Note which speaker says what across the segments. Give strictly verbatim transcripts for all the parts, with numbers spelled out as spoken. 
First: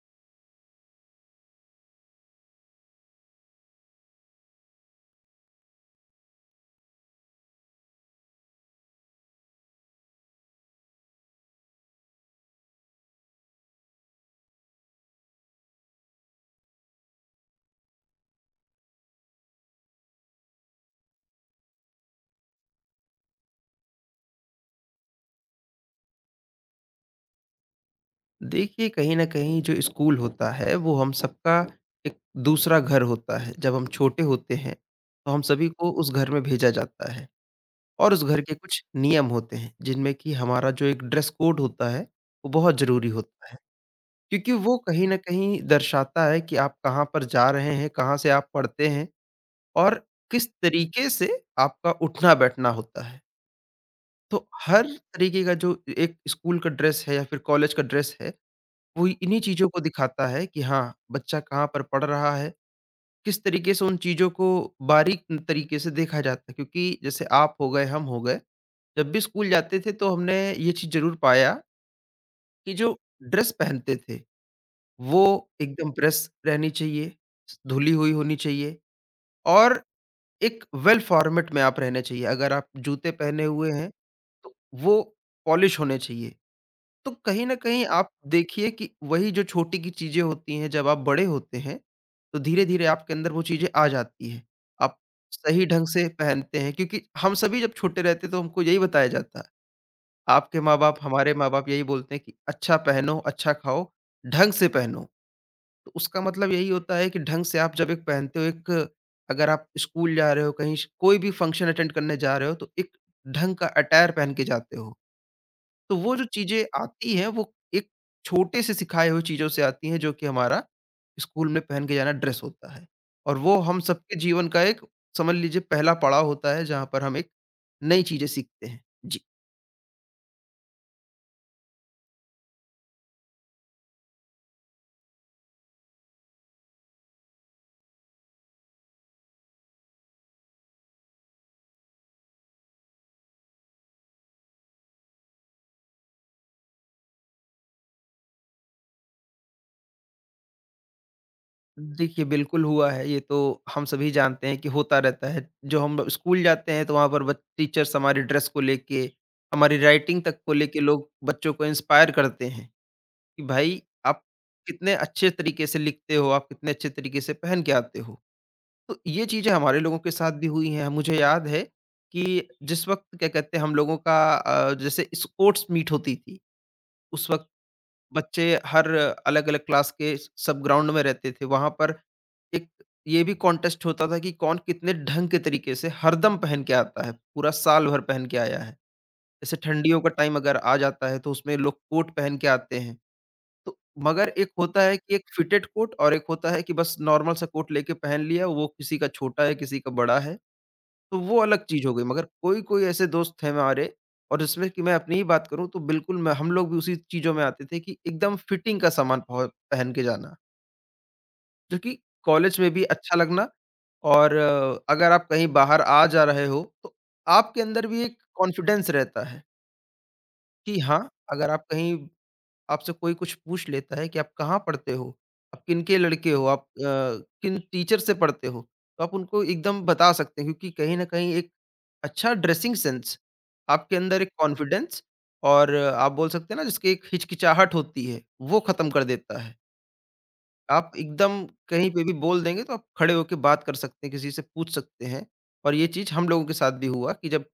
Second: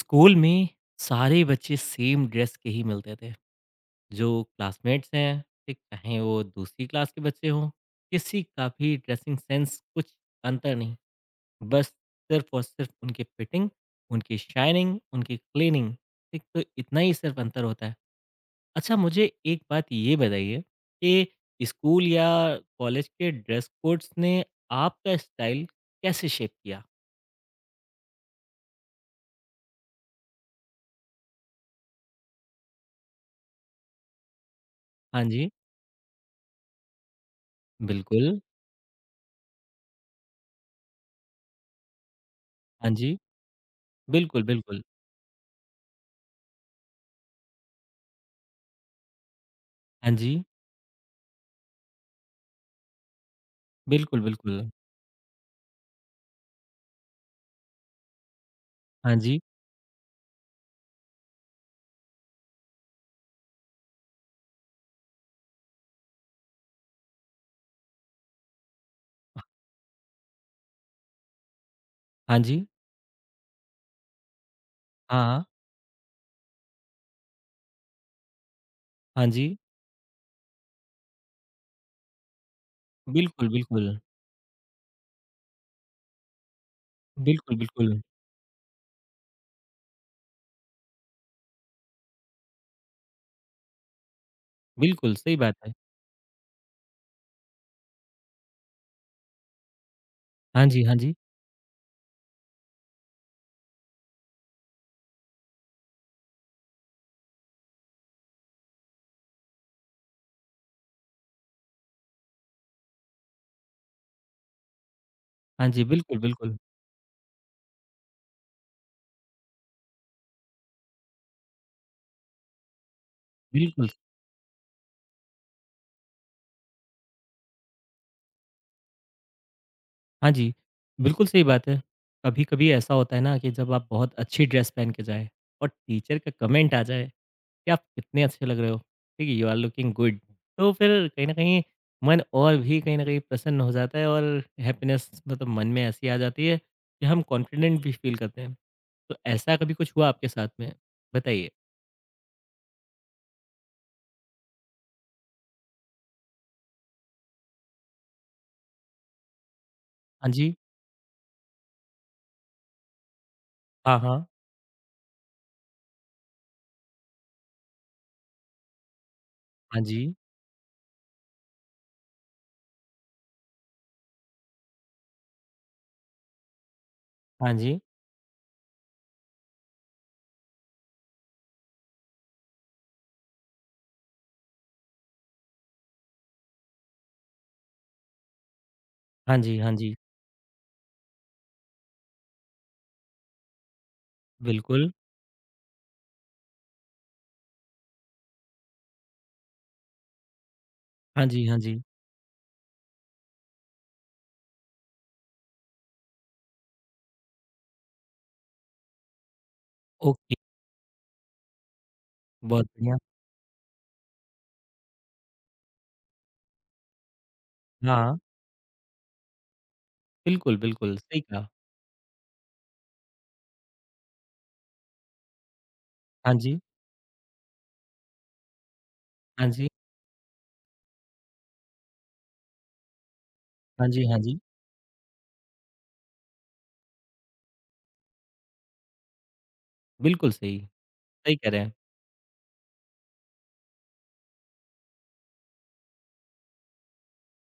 Speaker 1: School में सारे बच्चे सेम ड्रेस के ही मिलते थे। जो क्लासमेट्स हैं ठीक, चाहे वो दूसरी क्लास के बच्चे हों, किसी का भी ड्रेसिंग सेंस कुछ अंतर नहीं। बस सिर्फ और सिर्फ उनकी फिटिंग, उनकी शाइनिंग, उनकी क्लीनिंग, ठीक। तो इतना ही सिर्फ अंतर होता है। अच्छा मुझे एक बात ये बताइए कि स्कूल या कॉलेज के ड्रेस कोड्स ने आपका स्टाइल कैसे शेप किया।
Speaker 2: देखिए, कहीं न कहीं जो स्कूल होता है, वो हम सबका एक दूसरा घर होता है। जब हम छोटे होते हैं,
Speaker 1: हाँ
Speaker 2: तो हम
Speaker 1: जी।
Speaker 2: सभी को उस घर में भेजा जाता है और उस
Speaker 1: बिल्कुल।
Speaker 2: घर के कुछ नियम होते हैं, जिनमें कि हमारा जो एक ड्रेस कोड होता है, वो बहुत
Speaker 1: हाँ
Speaker 2: ज़रूरी
Speaker 1: जी।
Speaker 2: होता है।
Speaker 1: बिल्कुल
Speaker 2: क्योंकि वो
Speaker 1: बिल्कुल।
Speaker 2: कहीं न कहीं दर्शाता है कि आप कहाँ पर जा रहे हैं, कहाँ से आप पढ़ते हैं और
Speaker 1: हाँ जी।
Speaker 2: किस तरीके से आपका उठना-बैठना होता है।
Speaker 1: बिल्कुल,
Speaker 2: तो
Speaker 1: बिल्कुल।
Speaker 2: हर तरीके का जो एक स्कूल का ड्रेस है या फिर कॉलेज का ड्रेस है, वो
Speaker 1: हाँ
Speaker 2: इन्हीं
Speaker 1: जी,
Speaker 2: चीज़ों को दिखाता है कि हाँ, बच्चा कहाँ पर पढ़ रहा है, किस तरीके से उन चीज़ों को बारीक तरीके से देखा जाता है। क्योंकि जैसे आप हो गए, हम हो गए, जब भी स्कूल जाते थे तो हमने ये चीज़ ज़रूर पाया
Speaker 1: हाँ जी,
Speaker 2: कि जो ड्रेस पहनते थे,
Speaker 1: हाँ, हाँ,
Speaker 2: वो एकदम प्रेस रहनी चाहिए, धुली हुई होनी चाहिए
Speaker 1: हाँ जी।
Speaker 2: और एक वेल फॉर्मेट में आप रहने चाहिए। अगर आप जूते पहने
Speaker 1: बिल्कुल,
Speaker 2: हुए हैं,
Speaker 1: बिल्कुल।
Speaker 2: तो वो पॉलिश होने चाहिए। तो कहीं न
Speaker 1: बिल्कुल,
Speaker 2: कहीं
Speaker 1: बिल्कुल।
Speaker 2: आप देखिए कि वही जो छोटी की चीज़ें होती हैं, जब आप बड़े होते हैं, तो धीरे-धीरे आपके अंदर वो चीज़ें आ जाती हैं। आप
Speaker 1: बिल्कुल, सही बात
Speaker 2: सही
Speaker 1: है।
Speaker 2: ढंग से पहनते हैं क्योंकि हम सभी जब छोटे रहते हैं तो हमको यही बताया जाता है। आपके
Speaker 1: हाँ जी, हाँ
Speaker 2: माँ-बाप,
Speaker 1: जी,
Speaker 2: हमारे माँ-बाप यही बोलते हैं कि अच्छा पहनो, अच्छा खाओ, ढंग से पहनो। तो उसका मतलब यही होता है कि ढंग से आप जब एक पहनते हो, एक अगर आप स्कूल जा रहे हो, कहीं श कोई भी फंक्शन अटेंड करने जा रहे हो, तो एक ढंग का अटायर पहन के जाते हो।
Speaker 1: हाँ जी,
Speaker 2: तो वो
Speaker 1: बिल्कुल,
Speaker 2: जो
Speaker 1: बिल्कुल।
Speaker 2: चीज़ें आती हैं वो एक छोटे से सिखाए हुए चीज़ों से आती हैं, जो कि हमारा स्कूल में पहन के जाना ड्रेस होता है। और वो हम
Speaker 1: बिल्कुल,
Speaker 2: सबके जीवन का एक, समझ लीजिए, पहला पड़ाव होता है जहाँ पर हम एक नई चीज़ें सीखते हैं। जी।
Speaker 1: हाँ जी, बिल्कुल सही बात है। कभी-कभी ऐसा होता है ना कि जब आप बहुत अच्छी ड्रेस पहन के जाएँ और टीचर का कमेंट आ जाए कि आप कितने अच्छे लग रहे हो, ठीक है, यू आर लुकिंग गुड। तो फिर कहीं न कहीं मन और भी कहीं न कहीं प्रसन्न हो जाता है और हैप्पीनेस मतलब मन में ऐसी आ जाती है कि हम कॉन्फिडेंट भी फील करते हैं। तो ऐसा कभी कुछ हुआ आपके साथ में? बताइए।
Speaker 2: देखिए, बिल्कुल हुआ है, ये तो हम सभी जानते हैं कि होता रहता है। जो हम स्कूल जाते हैं तो वहाँ पर बच टीचर्स हमारी ड्रेस को लेके, हमारी राइटिंग
Speaker 1: हाँ
Speaker 2: तक को
Speaker 1: जी।
Speaker 2: लेके लोग बच्चों को इंस्पायर करते हैं कि भाई,
Speaker 1: हाँ,
Speaker 2: आप
Speaker 1: हाँ।
Speaker 2: कितने अच्छे तरीके से लिखते हो, आप कितने अच्छे तरीके से पहन के आते हो। तो ये चीज़ें हमारे
Speaker 1: हाँ
Speaker 2: लोगों के
Speaker 1: जी।
Speaker 2: साथ भी हुई हैं। मुझे याद है कि जिस वक़्त, क्या कहते हैं हम लोगों का, अ, जैसे स्पोर्ट्स मीट होती थी, उस वक़्त
Speaker 1: हाँ जी।
Speaker 2: बच्चे हर अलग-अलग क्लास के सब ग्राउंड में रहते थे। वहाँ पर एक ये भी कॉन्टेस्ट होता था कि कौन कितने ढंग के तरीके से हरदम पहन के आता है, पूरा साल भर पहन के आया है।
Speaker 1: हाँ
Speaker 2: जैसे
Speaker 1: जी, हाँ जी।
Speaker 2: ठंडियों का टाइम अगर आ जाता है तो उसमें लोग कोट पहन के आते हैं। तो मगर एक होता
Speaker 1: बिल्कुल।
Speaker 2: है कि एक फिटेड कोट और एक होता है कि बस नॉर्मल सा कोट लेके पहन लिया, वो किसी का छोटा है, किसी का बड़ा है। तो
Speaker 1: हाँ
Speaker 2: वो
Speaker 1: जी, हाँ
Speaker 2: अलग
Speaker 1: जी।
Speaker 2: चीज़ हो गई, मगर कोई-कोई ऐसे दोस्त हैं हमारे, और जिसमें कि मैं अपनी ही बात करूँ तो बिल्कुल मैं हम लोग भी उसी चीज़ों में आते थे कि एकदम फिटिंग का सामान पह पहन के
Speaker 1: ओके,
Speaker 2: जाना, जो कि कॉलेज
Speaker 1: बहुत
Speaker 2: में भी
Speaker 1: बढ़िया।
Speaker 2: अच्छा लगना। और अ, अगर आप कहीं बाहर आ जा रहे हो, तो आपके अंदर भी एक
Speaker 1: हाँ।
Speaker 2: कॉन्फिडेंस रहता है
Speaker 1: बिल्कुल,
Speaker 2: कि
Speaker 1: बिल्कुल,
Speaker 2: हाँ,
Speaker 1: सही कहा।
Speaker 2: अगर आप कहीं, आपसे कोई कुछ पूछ लेता है कि आप कहाँ पढ़ते हो? आप किनके लड़के
Speaker 1: हाँ
Speaker 2: हो?
Speaker 1: जी।
Speaker 2: आप अ, किन टीचर से पढ़ते हो? तो आप उनको
Speaker 1: हाँ जी।
Speaker 2: एकदम बता सकते हैं, क्योंकि कहीं न कहीं एक अच्छा ड्रेसिंग सेंस,
Speaker 1: हाँ
Speaker 2: आपके
Speaker 1: जी, हाँ
Speaker 2: अंदर एक
Speaker 1: जी।
Speaker 2: कॉन्फिडेंस, और अ, आप बोल सकते हैं ना, जिसकी एक हिचकिचाहट होती है, वो ख़त्म कर देता है।
Speaker 1: बिल्कुल सही,
Speaker 2: आप
Speaker 1: सही
Speaker 2: एकदम
Speaker 1: कह रहे हैं।
Speaker 2: कहीं पे भी बोल देंगे, तो आप खड़े होके बात कर सकते हैं, किसी से पूछ सकते हैं। और ये चीज़ हम लोगों के साथ भी हुआ कि जब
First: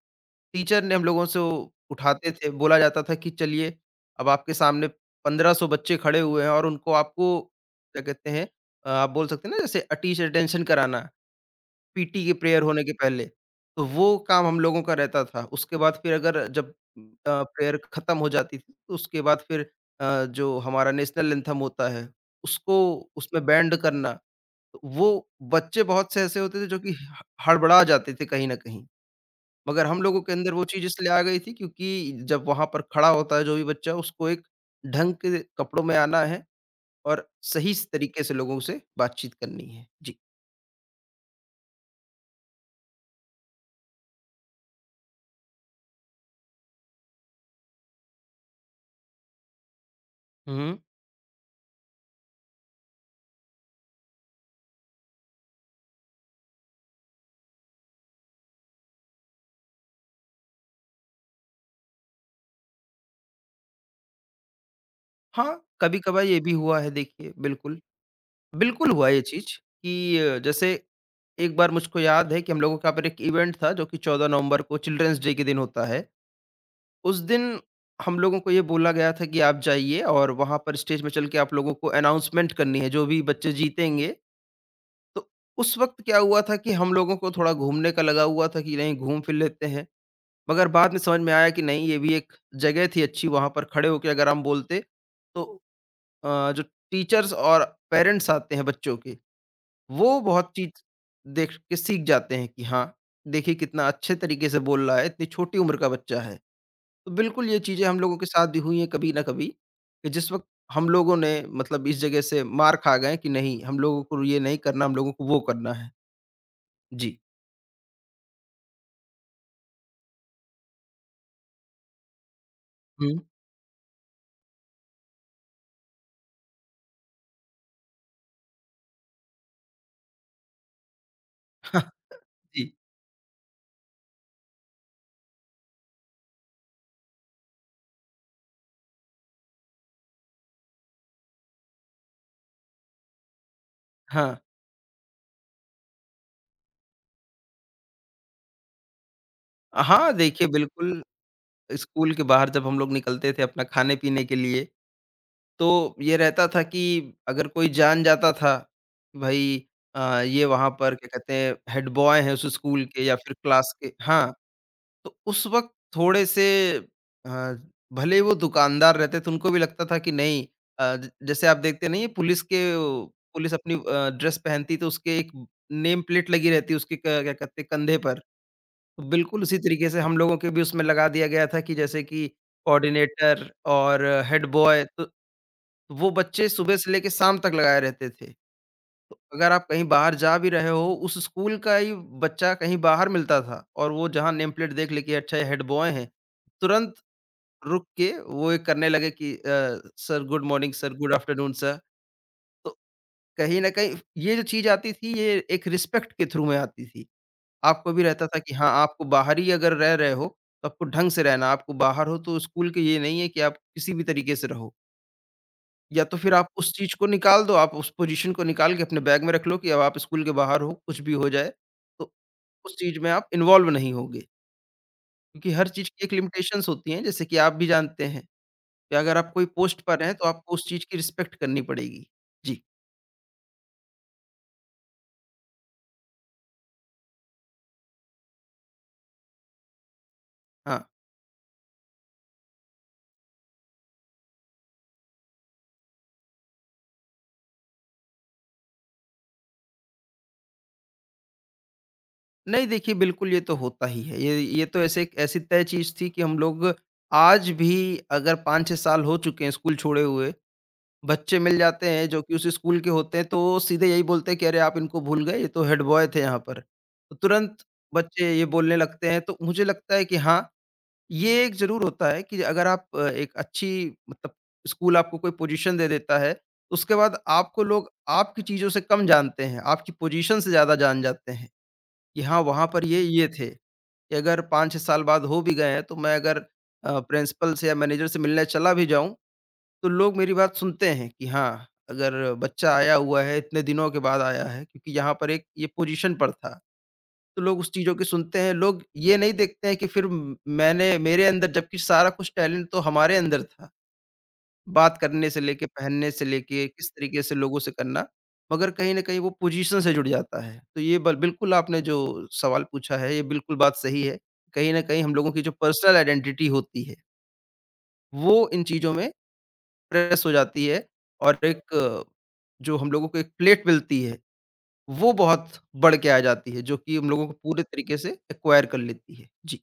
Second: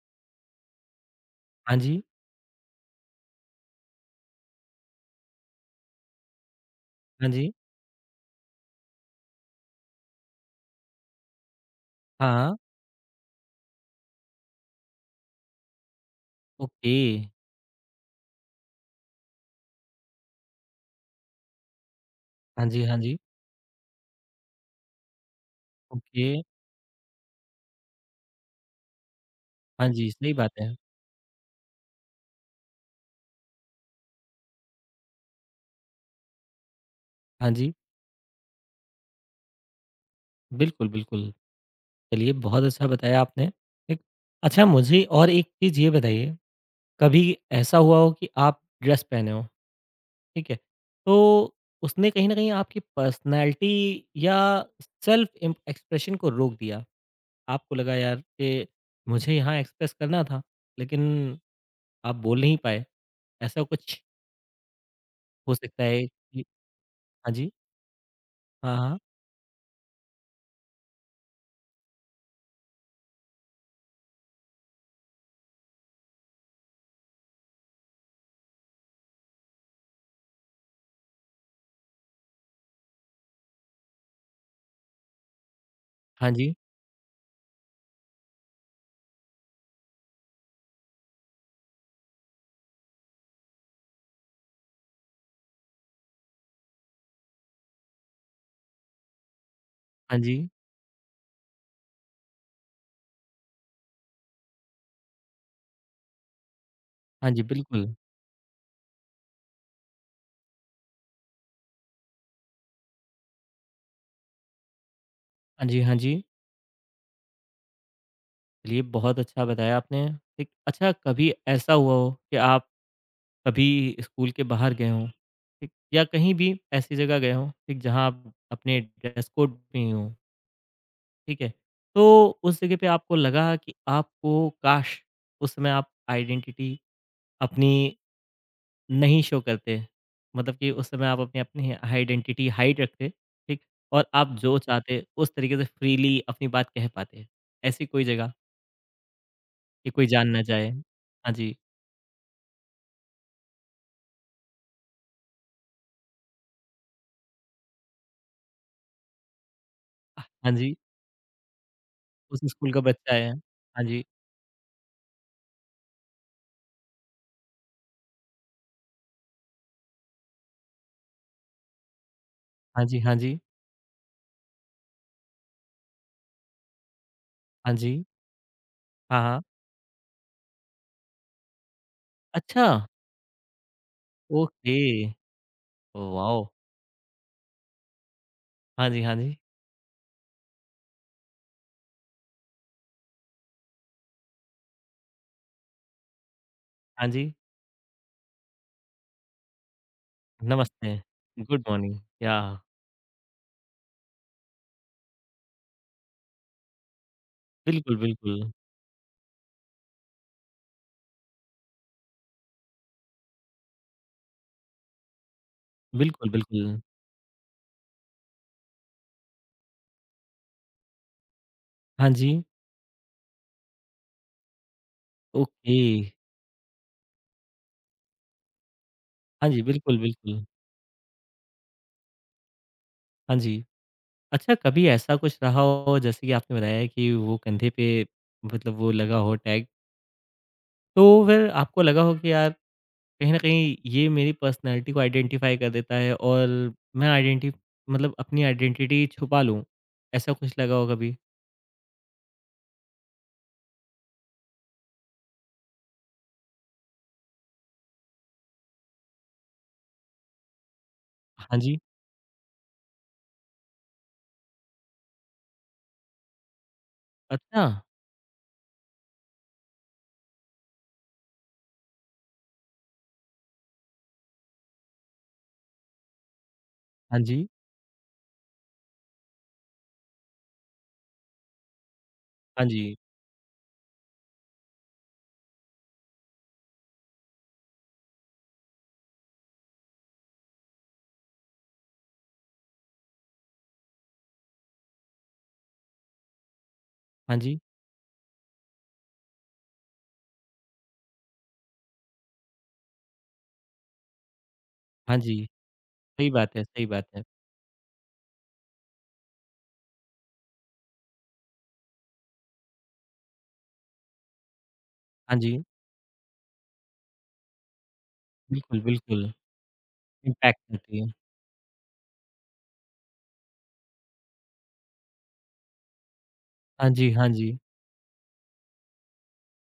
Speaker 2: टीचर ने हम लोगों से, वो
Speaker 1: हाँ जी।
Speaker 2: उठाते थे, बोला जाता था कि चलिए अब आपके सामने पंद्रह सौ बच्चे खड़े हुए हैं और उनको आपको,
Speaker 1: हाँ जी।
Speaker 2: क्या कहते हैं अ, आप बोल सकते हैं ना, जैसे अ, टीचर अटेंशन कराना, पीटी की
Speaker 1: हाँ।
Speaker 2: प्रेयर होने के पहले, तो वो काम हम लोगों का रहता था। उसके बाद फिर, अगर जब अ,
Speaker 1: ओके।
Speaker 2: प्रेयर खत्म हो जाती थी, तो उसके बाद फिर अ, जो हमारा नेशनल एंथम होता है,
Speaker 1: हाँ
Speaker 2: उसको,
Speaker 1: जी, हाँ जी।
Speaker 2: उसमें बैंड करना, तो वो बच्चे बहुत से
Speaker 1: ओके।
Speaker 2: ऐसे होते थे जो कि ह हड़बड़ा जाते थे कहीं न कहीं। मगर
Speaker 1: हाँ
Speaker 2: हम
Speaker 1: जी,
Speaker 2: लोगों के
Speaker 1: सही
Speaker 2: अंदर
Speaker 1: बात
Speaker 2: वो
Speaker 1: है।
Speaker 2: चीज़ इसलिए आ गई थी क्योंकि जब वहाँ पर खड़ा होता है जो भी बच्चा, उसको एक ढंग के कपड़ों में आना है और
Speaker 1: हाँ जी।
Speaker 2: सही स तरीके से लोगों से बातचीत करनी है। जी।
Speaker 1: बिल्कुल, बिल्कुल। चलिए, बहुत अच्छा बताया आपने। एक अच्छा मुझे और एक चीज़ ये बताइए, कभी ऐसा हुआ हो कि आप ड्रेस पहने हो? ठीक है।
Speaker 2: हुँ।
Speaker 1: तो उसने कहीं न कहीं आपकी पर्सनैलिटी या सेल्फ इम एक्सप्रेशन को रोक दिया। आपको लगा यार कि मुझे यहाँ एक्सप्रेस करना था, लेकिन आप बोल नहीं पाए। ऐसा कुछ हो
Speaker 2: हाँ,
Speaker 1: सकता है
Speaker 2: कभी-कभार ये
Speaker 1: कि
Speaker 2: भी हुआ है, देखिए,
Speaker 1: हाँ जी,
Speaker 2: बिल्कुल।
Speaker 1: हाँ,
Speaker 2: बिल्कुल
Speaker 1: हाँ।
Speaker 2: हुआ ये चीज़ कि अ, जैसे एक बार मुझको याद है कि हम लोगों के यहाँ पर एक इवेंट था जो कि 14 नवंबर को चिल्ड्रन्स डे के दिन होता है। उस दिन हम लोगों को ये बोला गया था कि आप जाइए और वहाँ पर स्टेज में चल के आप लोगों को अनाउंसमेंट करनी है, जो भी बच्चे जीतेंगे। तो उस वक़्त क्या
Speaker 1: हाँ
Speaker 2: हुआ
Speaker 1: जी,
Speaker 2: था कि हम लोगों को थोड़ा घूमने का लगा हुआ था कि नहीं, घूम फिर लेते हैं, मगर बाद में समझ में आया कि नहीं, ये भी एक जगह थी अच्छी, वहाँ पर खड़े होके अगर हम बोलते, तो अ, जो टीचर्स और पेरेंट्स आते हैं बच्चों के,
Speaker 1: हाँ
Speaker 2: वो
Speaker 1: जी,
Speaker 2: बहुत चीज़ देख के सीख जाते हैं कि हाँ, देखिए कितना अच्छे तरीके से बोल रहा है, इतनी छोटी उम्र का बच्चा है। तो
Speaker 1: हाँ जी,
Speaker 2: बिल्कुल ये चीज़ें
Speaker 1: बिल्कुल।
Speaker 2: हम लोगों के साथ भी हुई हैं कभी ना कभी, कि जिस वक़्त हम लोगों ने, मतलब इस जगह से मार खा गए कि नहीं, हम लोगों को ये नहीं करना, हम लोगों को वो
Speaker 1: हाँ
Speaker 2: करना
Speaker 1: जी,
Speaker 2: है।
Speaker 1: हाँ जी।
Speaker 2: जी।
Speaker 1: चलिए बहुत अच्छा बताया आपने। ठीक, अच्छा कभी ऐसा हुआ हो कि आप
Speaker 2: हुँ।
Speaker 1: कभी स्कूल के बाहर गए हों, ठीक, या कहीं भी ऐसी जगह गए हों, ठीक, जहाँ आप अपने ड्रेस कोड में ही हों? ठीक है?
Speaker 2: हाँ,
Speaker 1: तो उस
Speaker 2: जी।
Speaker 1: जगह पे आपको लगा कि आपको काश! उस समय आप आइडेंटिटी अपनी नहीं शो करते। मतलब कि उस समय आप अपनी अपनी आइडेंटिटी हाइड रखते, ठीक? और
Speaker 2: हाँ।
Speaker 1: आप जो चाहते उस तरीके से फ्रीली अपनी बात कह पाते। ऐसी कोई जगह कि कोई
Speaker 2: हाँ,
Speaker 1: जान ना
Speaker 2: देखिए
Speaker 1: जाए।
Speaker 2: बिल्कुल,
Speaker 1: हाँ जी।
Speaker 2: स्कूल के बाहर जब हम लोग निकलते थे अपना खाने-पीने के लिए, तो ये रहता था कि अगर कोई जान जाता था, भई अ, ये
Speaker 1: हाँ
Speaker 2: वहाँ
Speaker 1: जी,
Speaker 2: पर, क्या कहते हैं, हेड बॉय हैं
Speaker 1: उस
Speaker 2: उस
Speaker 1: स्कूल का
Speaker 2: स्कूल के
Speaker 1: बच्चा
Speaker 2: या
Speaker 1: है।
Speaker 2: फिर क्लास
Speaker 1: हाँ
Speaker 2: के।
Speaker 1: जी,
Speaker 2: हाँ, तो उस वक़्त थोड़े से अ, भले ही वो दुकानदार रहते थे, उनको भी लगता था कि नहीं, अ, ज जैसे आप देखते नहीं हैं पुलिस के,
Speaker 1: हाँ जी, हाँ जी,
Speaker 2: पुलिस अपनी अ, ड्रेस पहनती, तो उसके एक नेम प्लेट लगी रहती है उसके, क क्या कहते हैं,
Speaker 1: हाँ
Speaker 2: कंधे
Speaker 1: जी।
Speaker 2: पर।
Speaker 1: हाँ,
Speaker 2: बिल्कुल,
Speaker 1: हाँ।
Speaker 2: उसी तरीके से हम लोगों के भी उसमें लगा दिया गया था कि जैसे कि
Speaker 1: अच्छा!
Speaker 2: कोऑर्डिनेटर और हेड
Speaker 1: ओके।
Speaker 2: बॉय, तो तो वो
Speaker 1: वाओ!
Speaker 2: बच्चे सुबह से लेके शाम तक लगाए रहते थे।
Speaker 1: हाँ जी, हाँ
Speaker 2: तो
Speaker 1: जी,
Speaker 2: अगर आप कहीं बाहर जा भी रहे हो, उस स्कूल का ही बच्चा कहीं बाहर मिलता था और वो जहाँ नेम प्लेट देख ले कि अच्छा ये हेड बॉय हैं, तुरंत
Speaker 1: हाँ जी।
Speaker 2: रुक के वो ये करने लगे कि अ, सर गुड मॉर्निंग सर,
Speaker 1: नमस्ते,
Speaker 2: good afternoon
Speaker 1: good
Speaker 2: sir.
Speaker 1: Morning. या
Speaker 2: तो कहीं न कहीं ये जो चीज़ आती थी, ये एक रिस्पेक्ट के थ्रू में आती थी। आपको
Speaker 1: बिल्कुल,
Speaker 2: भी रहता था
Speaker 1: बिल्कुल।
Speaker 2: कि हाँ, आपको बाहर ही अगर रह रहे हो, तो आपको ढंग से रहना है, आपको बाहर हो तो स्कूल के, ये नहीं है कि आप किसी भी तरीके से रहो। या तो
Speaker 1: बिल्कुल,
Speaker 2: फिर आप उस
Speaker 1: बिल्कुल।
Speaker 2: चीज़ को निकाल दो, आप उस पोज़ीशन को निकाल के अपने बैग में रख लो कि अब आप स्कूल के बाहर हो, कुछ भी हो जाए,
Speaker 1: हाँ
Speaker 2: तो
Speaker 1: जी,
Speaker 2: उस चीज़ में आप इन्वॉल्व नहीं होगे। क्योंकि हर
Speaker 1: ओके।
Speaker 2: चीज़ की एक लिमिटेशंस होती हैं, जैसे कि आप भी जानते हैं कि अगर आप कोई
Speaker 1: हाँ जी,
Speaker 2: पोस्ट
Speaker 1: बिल्कुल,
Speaker 2: पर हैं, तो
Speaker 1: बिल्कुल।
Speaker 2: आपको उस चीज़ की रिस्पेक्ट करनी पड़ेगी। जी,
Speaker 1: हाँ जी। अच्छा कभी ऐसा कुछ रहा हो जैसे कि आपने बताया कि वो कंधे पे मतलब वो लगा हो टैग,
Speaker 2: हाँ।
Speaker 1: तो फिर आपको लगा हो कि यार कहीं न कहीं ये मेरी पर्सनैलिटी को आइडेंटिफ़ाई कर देता है और मैं आइडेंटि मतलब अपनी आइडेंटिटी छुपा लूँ, ऐसा कुछ लगा हो कभी?
Speaker 2: नहीं देखिए, बिल्कुल ये तो होता ही है। ये ये तो ऐसे ऐसी तय चीज़ थी कि हम लोग आज भी, अगर पाँच छह साल हो चुके हैं स्कूल छोड़े हुए, बच्चे मिल
Speaker 1: हाँ जी।
Speaker 2: जाते हैं जो कि उस स्कूल के होते हैं, तो वो सीधे यही बोलते हैं कि अरे आप इनको भूल गए, ये तो हेड बॉय थे यहाँ पर। तो तुरंत
Speaker 1: अच्छा!
Speaker 2: बच्चे ये बोलने लगते हैं, तो मुझे लगता है कि हाँ, ये एक ज़रूर होता है कि अगर आप अ, एक अच्छी, मतलब स्कूल आपको कोई पोज़ीशन दे देता है, तो उसके बाद
Speaker 1: हाँ जी,
Speaker 2: आपको लोग आपकी चीज़ों से कम जानते हैं, आपकी पोज़ीशन से ज़्यादा जान जाते हैं। कि हाँ, वहाँ
Speaker 1: हाँ
Speaker 2: पर
Speaker 1: जी,
Speaker 2: ये, ये थे कि अगर पाँच छह साल बाद हो भी गए हैं, तो मैं अगर अ, प्रिंसिपल से या मैनेजर से मिलने चला भी जाऊँ, तो लोग मेरी बात सुनते हैं कि हाँ, अगर बच्चा आया हुआ है, इतने दिनों के बाद आया है, क्योंकि यहाँ पर एक ये पोजीशन पर था,
Speaker 1: हाँ
Speaker 2: तो लोग
Speaker 1: जी,
Speaker 2: उस चीज़ों की सुनते हैं। लोग ये नहीं देखते हैं कि फिर म मैंने मेरे अंदर, जबकि सारा कुछ टैलेंट तो हमारे अंदर था। बात
Speaker 1: हाँ
Speaker 2: करने से
Speaker 1: जी।
Speaker 2: लेके, पहनने से
Speaker 1: सही बात है,
Speaker 2: लेके,
Speaker 1: सही
Speaker 2: किस
Speaker 1: बात
Speaker 2: तरीके
Speaker 1: है।
Speaker 2: से लोगों से करना, मगर कहीं न कहीं वो पोज़ीशन से जुड़ जाता है। तो ये बल बिल्कुल आपने जो सवाल पूछा है, ये बिल्कुल बात सही है। कहीं न कहीं हम लोगों
Speaker 1: हाँ
Speaker 2: की जो
Speaker 1: जी,
Speaker 2: पर्सनल आइडेंटिटी होती है, वो इन
Speaker 1: बिल्कुल,
Speaker 2: चीज़ों में
Speaker 1: बिल्कुल।
Speaker 2: प्रेस हो
Speaker 1: इम्पैक्ट
Speaker 2: जाती है
Speaker 1: करती है।
Speaker 2: और एक अ, जो हम लोगों को एक प्लेट मिलती है, वो बहुत बढ़ के आ जाती है, जो
Speaker 1: हाँ
Speaker 2: कि हम
Speaker 1: जी,
Speaker 2: लोगों
Speaker 1: हाँ
Speaker 2: को
Speaker 1: जी।
Speaker 2: पूरे तरीके से एक्वायर कर लेती है। जी।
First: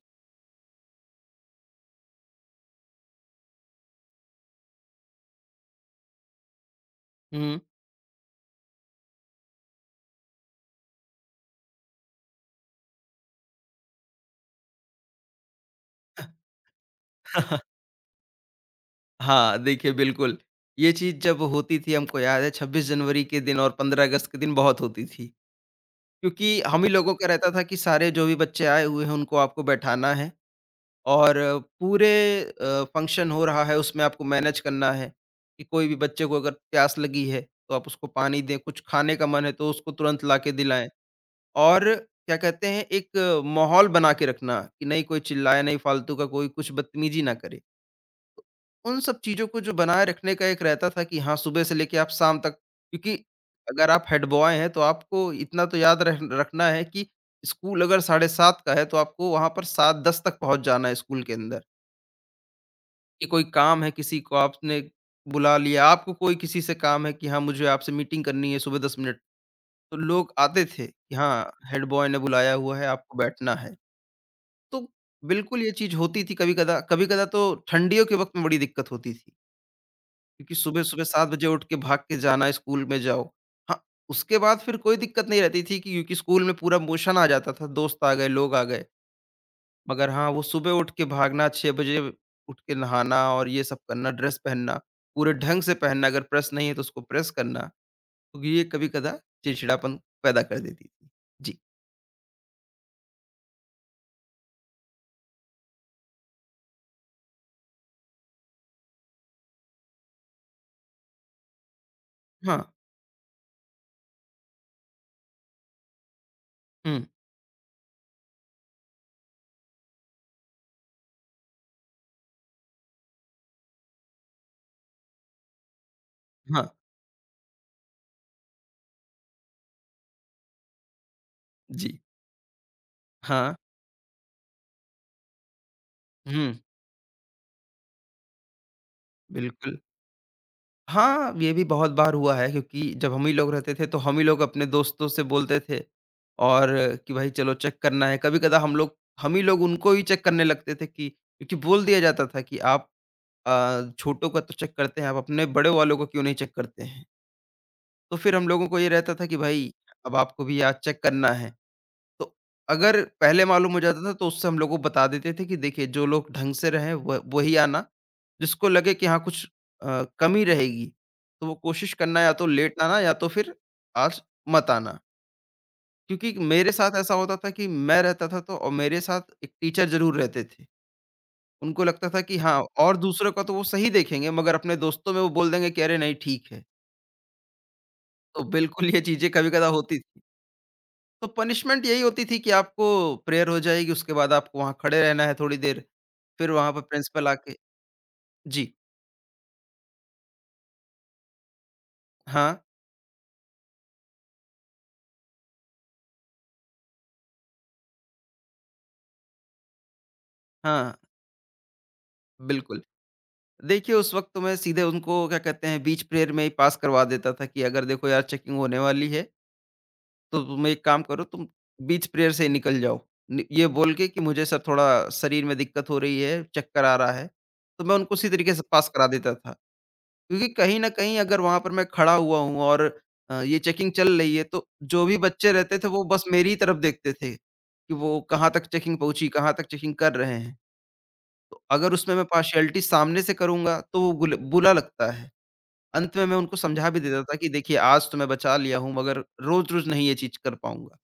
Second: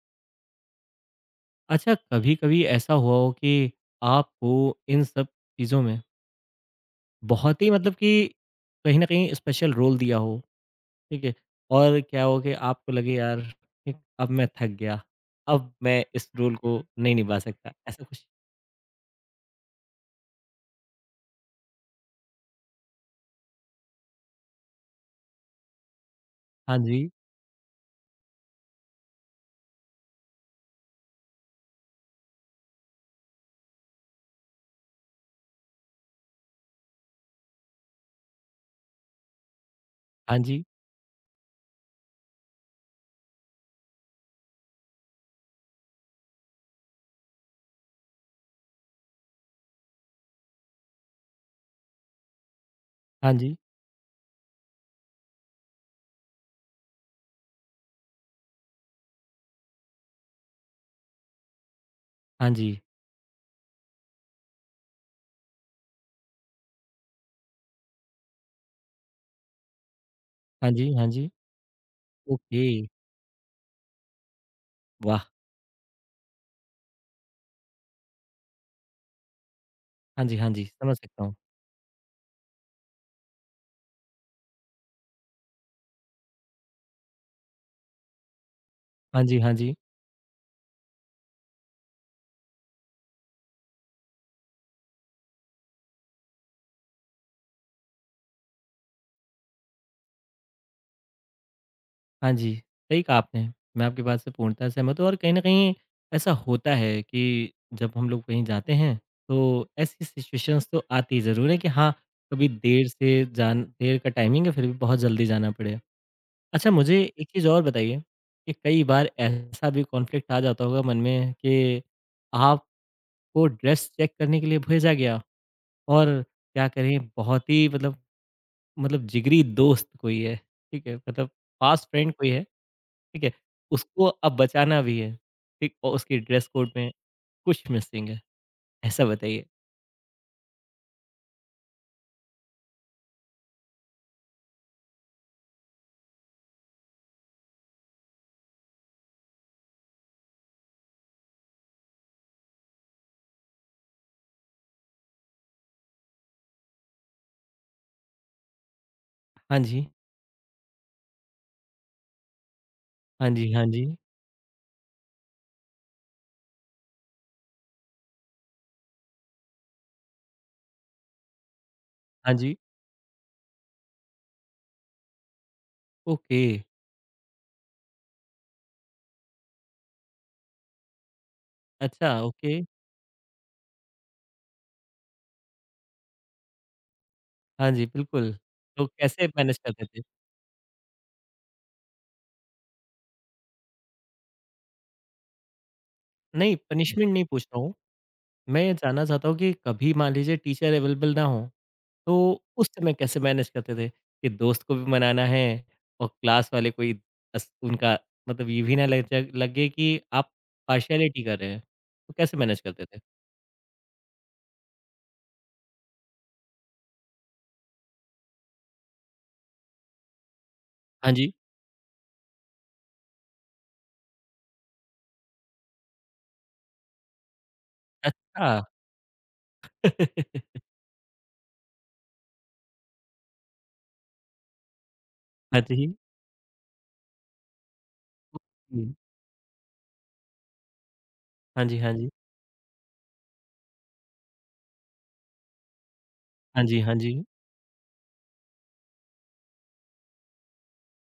Speaker 1: अच्छा कभी-कभी ऐसा हुआ हो कि आपको इन सब चीज़ों में
Speaker 2: हुँ।
Speaker 1: बहुत ही मतलब कि कहीं न कहीं स्पेशल रोल दिया हो, ठीक है? और क्या हो कि आपको लगे यार ठीक अब मैं थक गया, अब मैं इस रोल को नहीं निभा सकता, ऐसा कुछ?
Speaker 2: हाँ, देखिए बिल्कुल, ये चीज़ जब होती थी हमको याद है 26 जनवरी के दिन और 15 अगस्त के दिन बहुत होती थी। क्योंकि
Speaker 1: हाँ
Speaker 2: हम ही
Speaker 1: जी,
Speaker 2: लोगों का रहता था कि सारे जो भी बच्चे आए हुए हैं उनको आपको बैठाना है और पूरे अ, फंक्शन हो रहा है उसमें आपको मैनेज करना है, कि कोई भी बच्चे को अगर प्यास लगी है तो आप उसको पानी दें, कुछ खाने का मन है तो उसको तुरंत ला
Speaker 1: हाँ
Speaker 2: के
Speaker 1: जी,
Speaker 2: दिलाएँ। और क्या कहते हैं एक माहौल बना के रखना कि नहीं कोई चिल्लाए, नहीं फालतू का कोई कुछ बदतमीज़ी ना करे। उन सब चीज़ों को जो बनाए रखने का एक रहता था कि हाँ, सुबह से लेके आप शाम तक क्योंकि
Speaker 1: हाँ जी,
Speaker 2: अगर आप हेड बॉय हैं, तो आपको इतना तो याद रह रखना है कि स्कूल अगर साढ़े सात का है, तो आपको वहाँ पर सात दस तक पहुँच जाना है स्कूल के अंदर।
Speaker 1: हाँ जी,
Speaker 2: कि कोई काम है, किसी को आपने बुला लिया, आपको कोई किसी से काम है कि हाँ, मुझे आपसे मीटिंग करनी है सुबह 10 मिनट, तो लोग आते
Speaker 1: हाँ
Speaker 2: थे
Speaker 1: जी, हाँ
Speaker 2: कि
Speaker 1: जी।
Speaker 2: हाँ, हेड बॉय ने बुलाया
Speaker 1: ओके,
Speaker 2: हुआ है, आपको बैठना है। तो
Speaker 1: वाह!
Speaker 2: बिल्कुल ये चीज़ होती थी कभी-कदा कभी-कदा तो ठंडियों के वक़्त में बड़ी दिक्कत होती थी।
Speaker 1: हाँ जी, हाँ
Speaker 2: क्योंकि
Speaker 1: जी, समझ
Speaker 2: सुबह-सुबह
Speaker 1: सकता
Speaker 2: सात
Speaker 1: हूँ।
Speaker 2: बजे उठ के भाग के जाना स्कूल में जाओ। हाँ, उसके बाद फिर कोई दिक्कत नहीं रहती थी कि क्योंकि स्कूल में पूरा मोशन आ जाता था, दोस्त आ गए, लोग आ गए।
Speaker 1: हाँ जी, हाँ जी।
Speaker 2: मगर हाँ, वो सुबह उठ के भागना, छह बजे उठ के नहाना और ये सब करना, ड्रेस पहनना, पूरे ढंग से पहनना, अगर प्रेस नहीं है तो उसको प्रेस करना, तो ये कभी-कदा चिड़चिड़ापन पैदा कर देती थी। जी,
Speaker 1: हाँ जी, सही कहा आपने। मैं आपकी बात से पूर्णतः सहमत हूँ और कहीं न कहीं ऐसा होता है कि जब हम लोग कहीं जाते हैं, तो ऐसी सिचुएशंस तो आती ज़रूर है कि हाँ, कभी
Speaker 2: हाँ,
Speaker 1: देर से जान देर का टाइमिंग है, फिर भी बहुत जल्दी जाना पड़े। अच्छा, मुझे
Speaker 2: हुँ,
Speaker 1: एक चीज़ और बताइए कि कई बार ऐसा भी कॉन्फ्लिक्ट आ जाता होगा मन में कि आपको ड्रेस चेक करने के लिए भेजा गया और
Speaker 2: हाँ,
Speaker 1: क्या करें, बहुत ही मतलब मतलब जिगरी दोस्त कोई है, ठीक है? मतलब फ़ास्ट
Speaker 2: जी,
Speaker 1: फ्रेंड कोई है, ठीक है?
Speaker 2: हाँ,
Speaker 1: उसको अब बचाना भी है, ठीक? और उसके ड्रेस
Speaker 2: हुँ,
Speaker 1: कोड में कुछ मिसिंग है, ऐसा बताइए।
Speaker 2: बिल्कुल। हाँ, ये भी बहुत बार हुआ है क्योंकि जब हम ही लोग रहते थे तो हम ही लोग अपने दोस्तों से बोलते थे और कि भाई चलो चेक करना है। कभी-कदा हम लोग हम ही लोग उनको ही चेक करने लगते थे कि क्योंकि बोल दिया जाता था कि आप अ, छोटों का तो चेक करते हैं, आप अपने बड़े वालों को क्यों नहीं चेक करते हैं? तो फिर हम लोगों को ये रहता था कि
Speaker 1: हाँ
Speaker 2: भाई
Speaker 1: जी,
Speaker 2: अब आपको भी आज चेक करना है। तो अगर
Speaker 1: हाँ
Speaker 2: पहले
Speaker 1: जी, हाँ
Speaker 2: मालूम हो
Speaker 1: जी,
Speaker 2: जाता था तो उससे हम लोग को बता देते थे कि देखिए जो लोग ढंग से रहें वह वही आना, जिसको लगे कि हाँ कुछ अ, कमी रहेगी तो वो कोशिश करना या
Speaker 1: हाँ
Speaker 2: तो
Speaker 1: जी,
Speaker 2: लेट आना या तो फिर आज मत आना। क्योंकि
Speaker 1: ओके,
Speaker 2: मेरे साथ ऐसा होता था कि मैं रहता था तो और मेरे साथ एक टीचर ज़रूर रहते थे। उनको लगता
Speaker 1: अच्छा,
Speaker 2: था कि
Speaker 1: ओके,
Speaker 2: हाँ और दूसरों का तो वो सही देखेंगे मगर अपने दोस्तों में वो बोल देंगे कि अरे नहीं ठीक है।
Speaker 1: हाँ जी, बिल्कुल।
Speaker 2: तो
Speaker 1: तो
Speaker 2: बिल्कुल ये
Speaker 1: कैसे
Speaker 2: चीज़ें
Speaker 1: मैनेज
Speaker 2: कभी-कदा
Speaker 1: करते
Speaker 2: होती
Speaker 1: थे?
Speaker 2: थी। तो पनिशमेंट यही होती थी कि आपको प्रेयर हो जाएगी, उसके बाद आपको वहाँ खड़े रहना है थोड़ी देर, फिर
Speaker 1: नहीं,
Speaker 2: वहाँ पर
Speaker 1: पनिशमेंट नहीं
Speaker 2: प्रिंसिपल
Speaker 1: पूछ
Speaker 2: आके
Speaker 1: रहा हूँ, मैं
Speaker 2: जी,
Speaker 1: ये जानना चाहता हूँ कि कभी मान लीजिए टीचर अवेलेबल ना हो, तो
Speaker 2: हाँ,
Speaker 1: उस समय कैसे मैनेज करते थे कि दोस्त को भी मनाना है और क्लास वाले कोई अस उनका मतलब ये भी ना लग जाए लगे कि आप
Speaker 2: हाँ,
Speaker 1: पार्शियलिटी कर रहे हैं, तो कैसे मैनेज
Speaker 2: बिल्कुल।
Speaker 1: करते थे?
Speaker 2: देखिए, उस वक़्त तो मैं सीधे उनको क्या कहते हैं बीच प्रेयर में ही पास करवा देता था कि अगर देखो यार चेकिंग होने वाली है, तो तुम एक काम
Speaker 1: हाँ
Speaker 2: करो
Speaker 1: जी।
Speaker 2: तुम बीच प्रेयर से ही निकल जाओ। नि ये बोल के कि मुझे सर थोड़ा शरीर में दिक्कत हो रही है, चक्कर आ रहा है, तो मैं उनको उसी
Speaker 1: अच्छा।
Speaker 2: तरीके से पास करा देता था। क्योंकि कहीं न कहीं अगर वहाँ पर मैं खड़ा हुआ हूँ और अ, ये चेकिंग चल रही है, तो जो भी बच्चे
Speaker 1: हाँ
Speaker 2: रहते थे
Speaker 1: जी।
Speaker 2: वो बस मेरी ही तरफ देखते थे, कि वो कहाँ तक
Speaker 1: हुँ।
Speaker 2: चेकिंग पहुँची, कहाँ तक चेकिंग कर रहे हैं। तो
Speaker 1: हाँ जी,
Speaker 2: अगर
Speaker 1: हाँ जी।
Speaker 2: उसमें मैं पार्शियलिटी सामने से करूँगा तो वो गुल बुरा लगता है। अंत में मैं उनको
Speaker 1: हाँ जी,
Speaker 2: समझा
Speaker 1: हाँ
Speaker 2: भी
Speaker 1: जी।
Speaker 2: देता था कि देखिए आज तो मैं बचा लिया हूँ मगर रोज़-रोज़ नहीं ये चीज़ कर पाऊँगा।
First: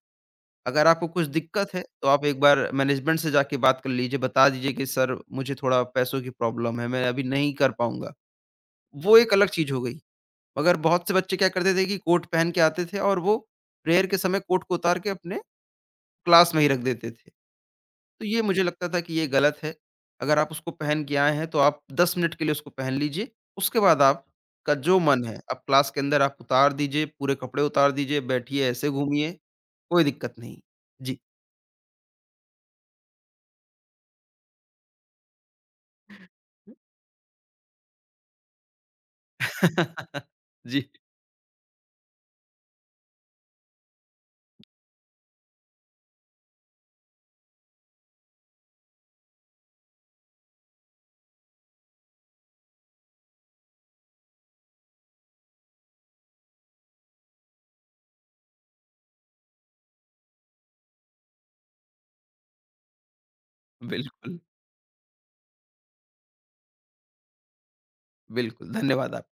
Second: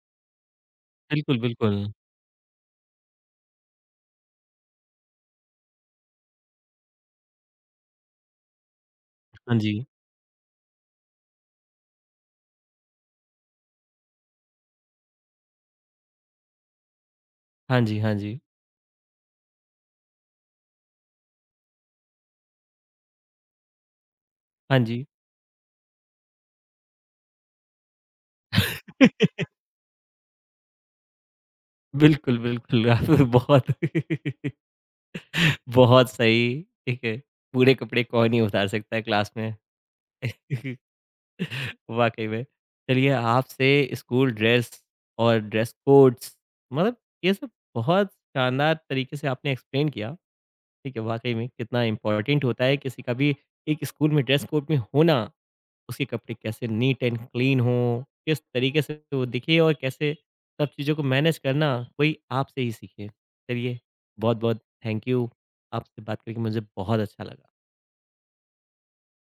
Speaker 2: अगर आपको कुछ
Speaker 1: बिल्कुल,
Speaker 2: दिक्कत
Speaker 1: बिल्कुल।
Speaker 2: है तो आप एक बार मैनेजमेंट से जाके बात कर लीजिए, बता दीजिए कि सर मुझे थोड़ा पैसों की प्रॉब्लम है, मैं अभी नहीं कर पाऊँगा। वो एक अलग
Speaker 1: हाँ
Speaker 2: चीज़
Speaker 1: जी।
Speaker 2: हो गई। मगर बहुत से बच्चे क्या करते थे कि कोट पहन के आते थे और वो प्रेयर के समय कोट को उतार के अपने क्लास में ही रख देते थे।
Speaker 1: हाँ जी, हाँ
Speaker 2: तो
Speaker 1: जी।
Speaker 2: ये मुझे लगता था कि ये गलत है। अगर आप उसको पहन के आए हैं तो आप 10 मिनट के लिए उसको पहन लीजिए। उसके बाद आपका
Speaker 1: हाँ
Speaker 2: जो
Speaker 1: जी।
Speaker 2: मन है आप क्लास के अंदर आप उतार दीजिए, पूरे कपड़े उतार दीजिए, बैठिए, ऐसे घूमिए, कोई दिक्कत नहीं। जी।
Speaker 1: बिल्कुल, बिल्कुल। आप बहुत बहुत सही, ठीक है। पूरे कपड़े कौन ही उतार सकता है क्लास में।
Speaker 2: जी,
Speaker 1: वाक़ई में। चलिए आपसे स्कूल ड्रेस और ड्रेस कोड्स मतलब ये सब बहुत शानदार तरीके से आपने एक्सप्लेन किया। ठीक है, वाक़ई में कितना इम्पोर्टेंट होता है किसी का भी एक स्कूल में ड्रेस कोड में होना, उसके कपड़े कैसे नीट एंड क्लीन हों, किस तरीके से वो दिखे और कैसे सब चीज़ों को मैनेज करना कोई आपसे ही सीखे। चलिए
Speaker 2: बिल्कुल,
Speaker 1: बहुत-बहुत थैंक यू, आपसे बात करके मुझे बहुत अच्छा लगा।
Speaker 2: बिल्कुल। धन्यवाद आप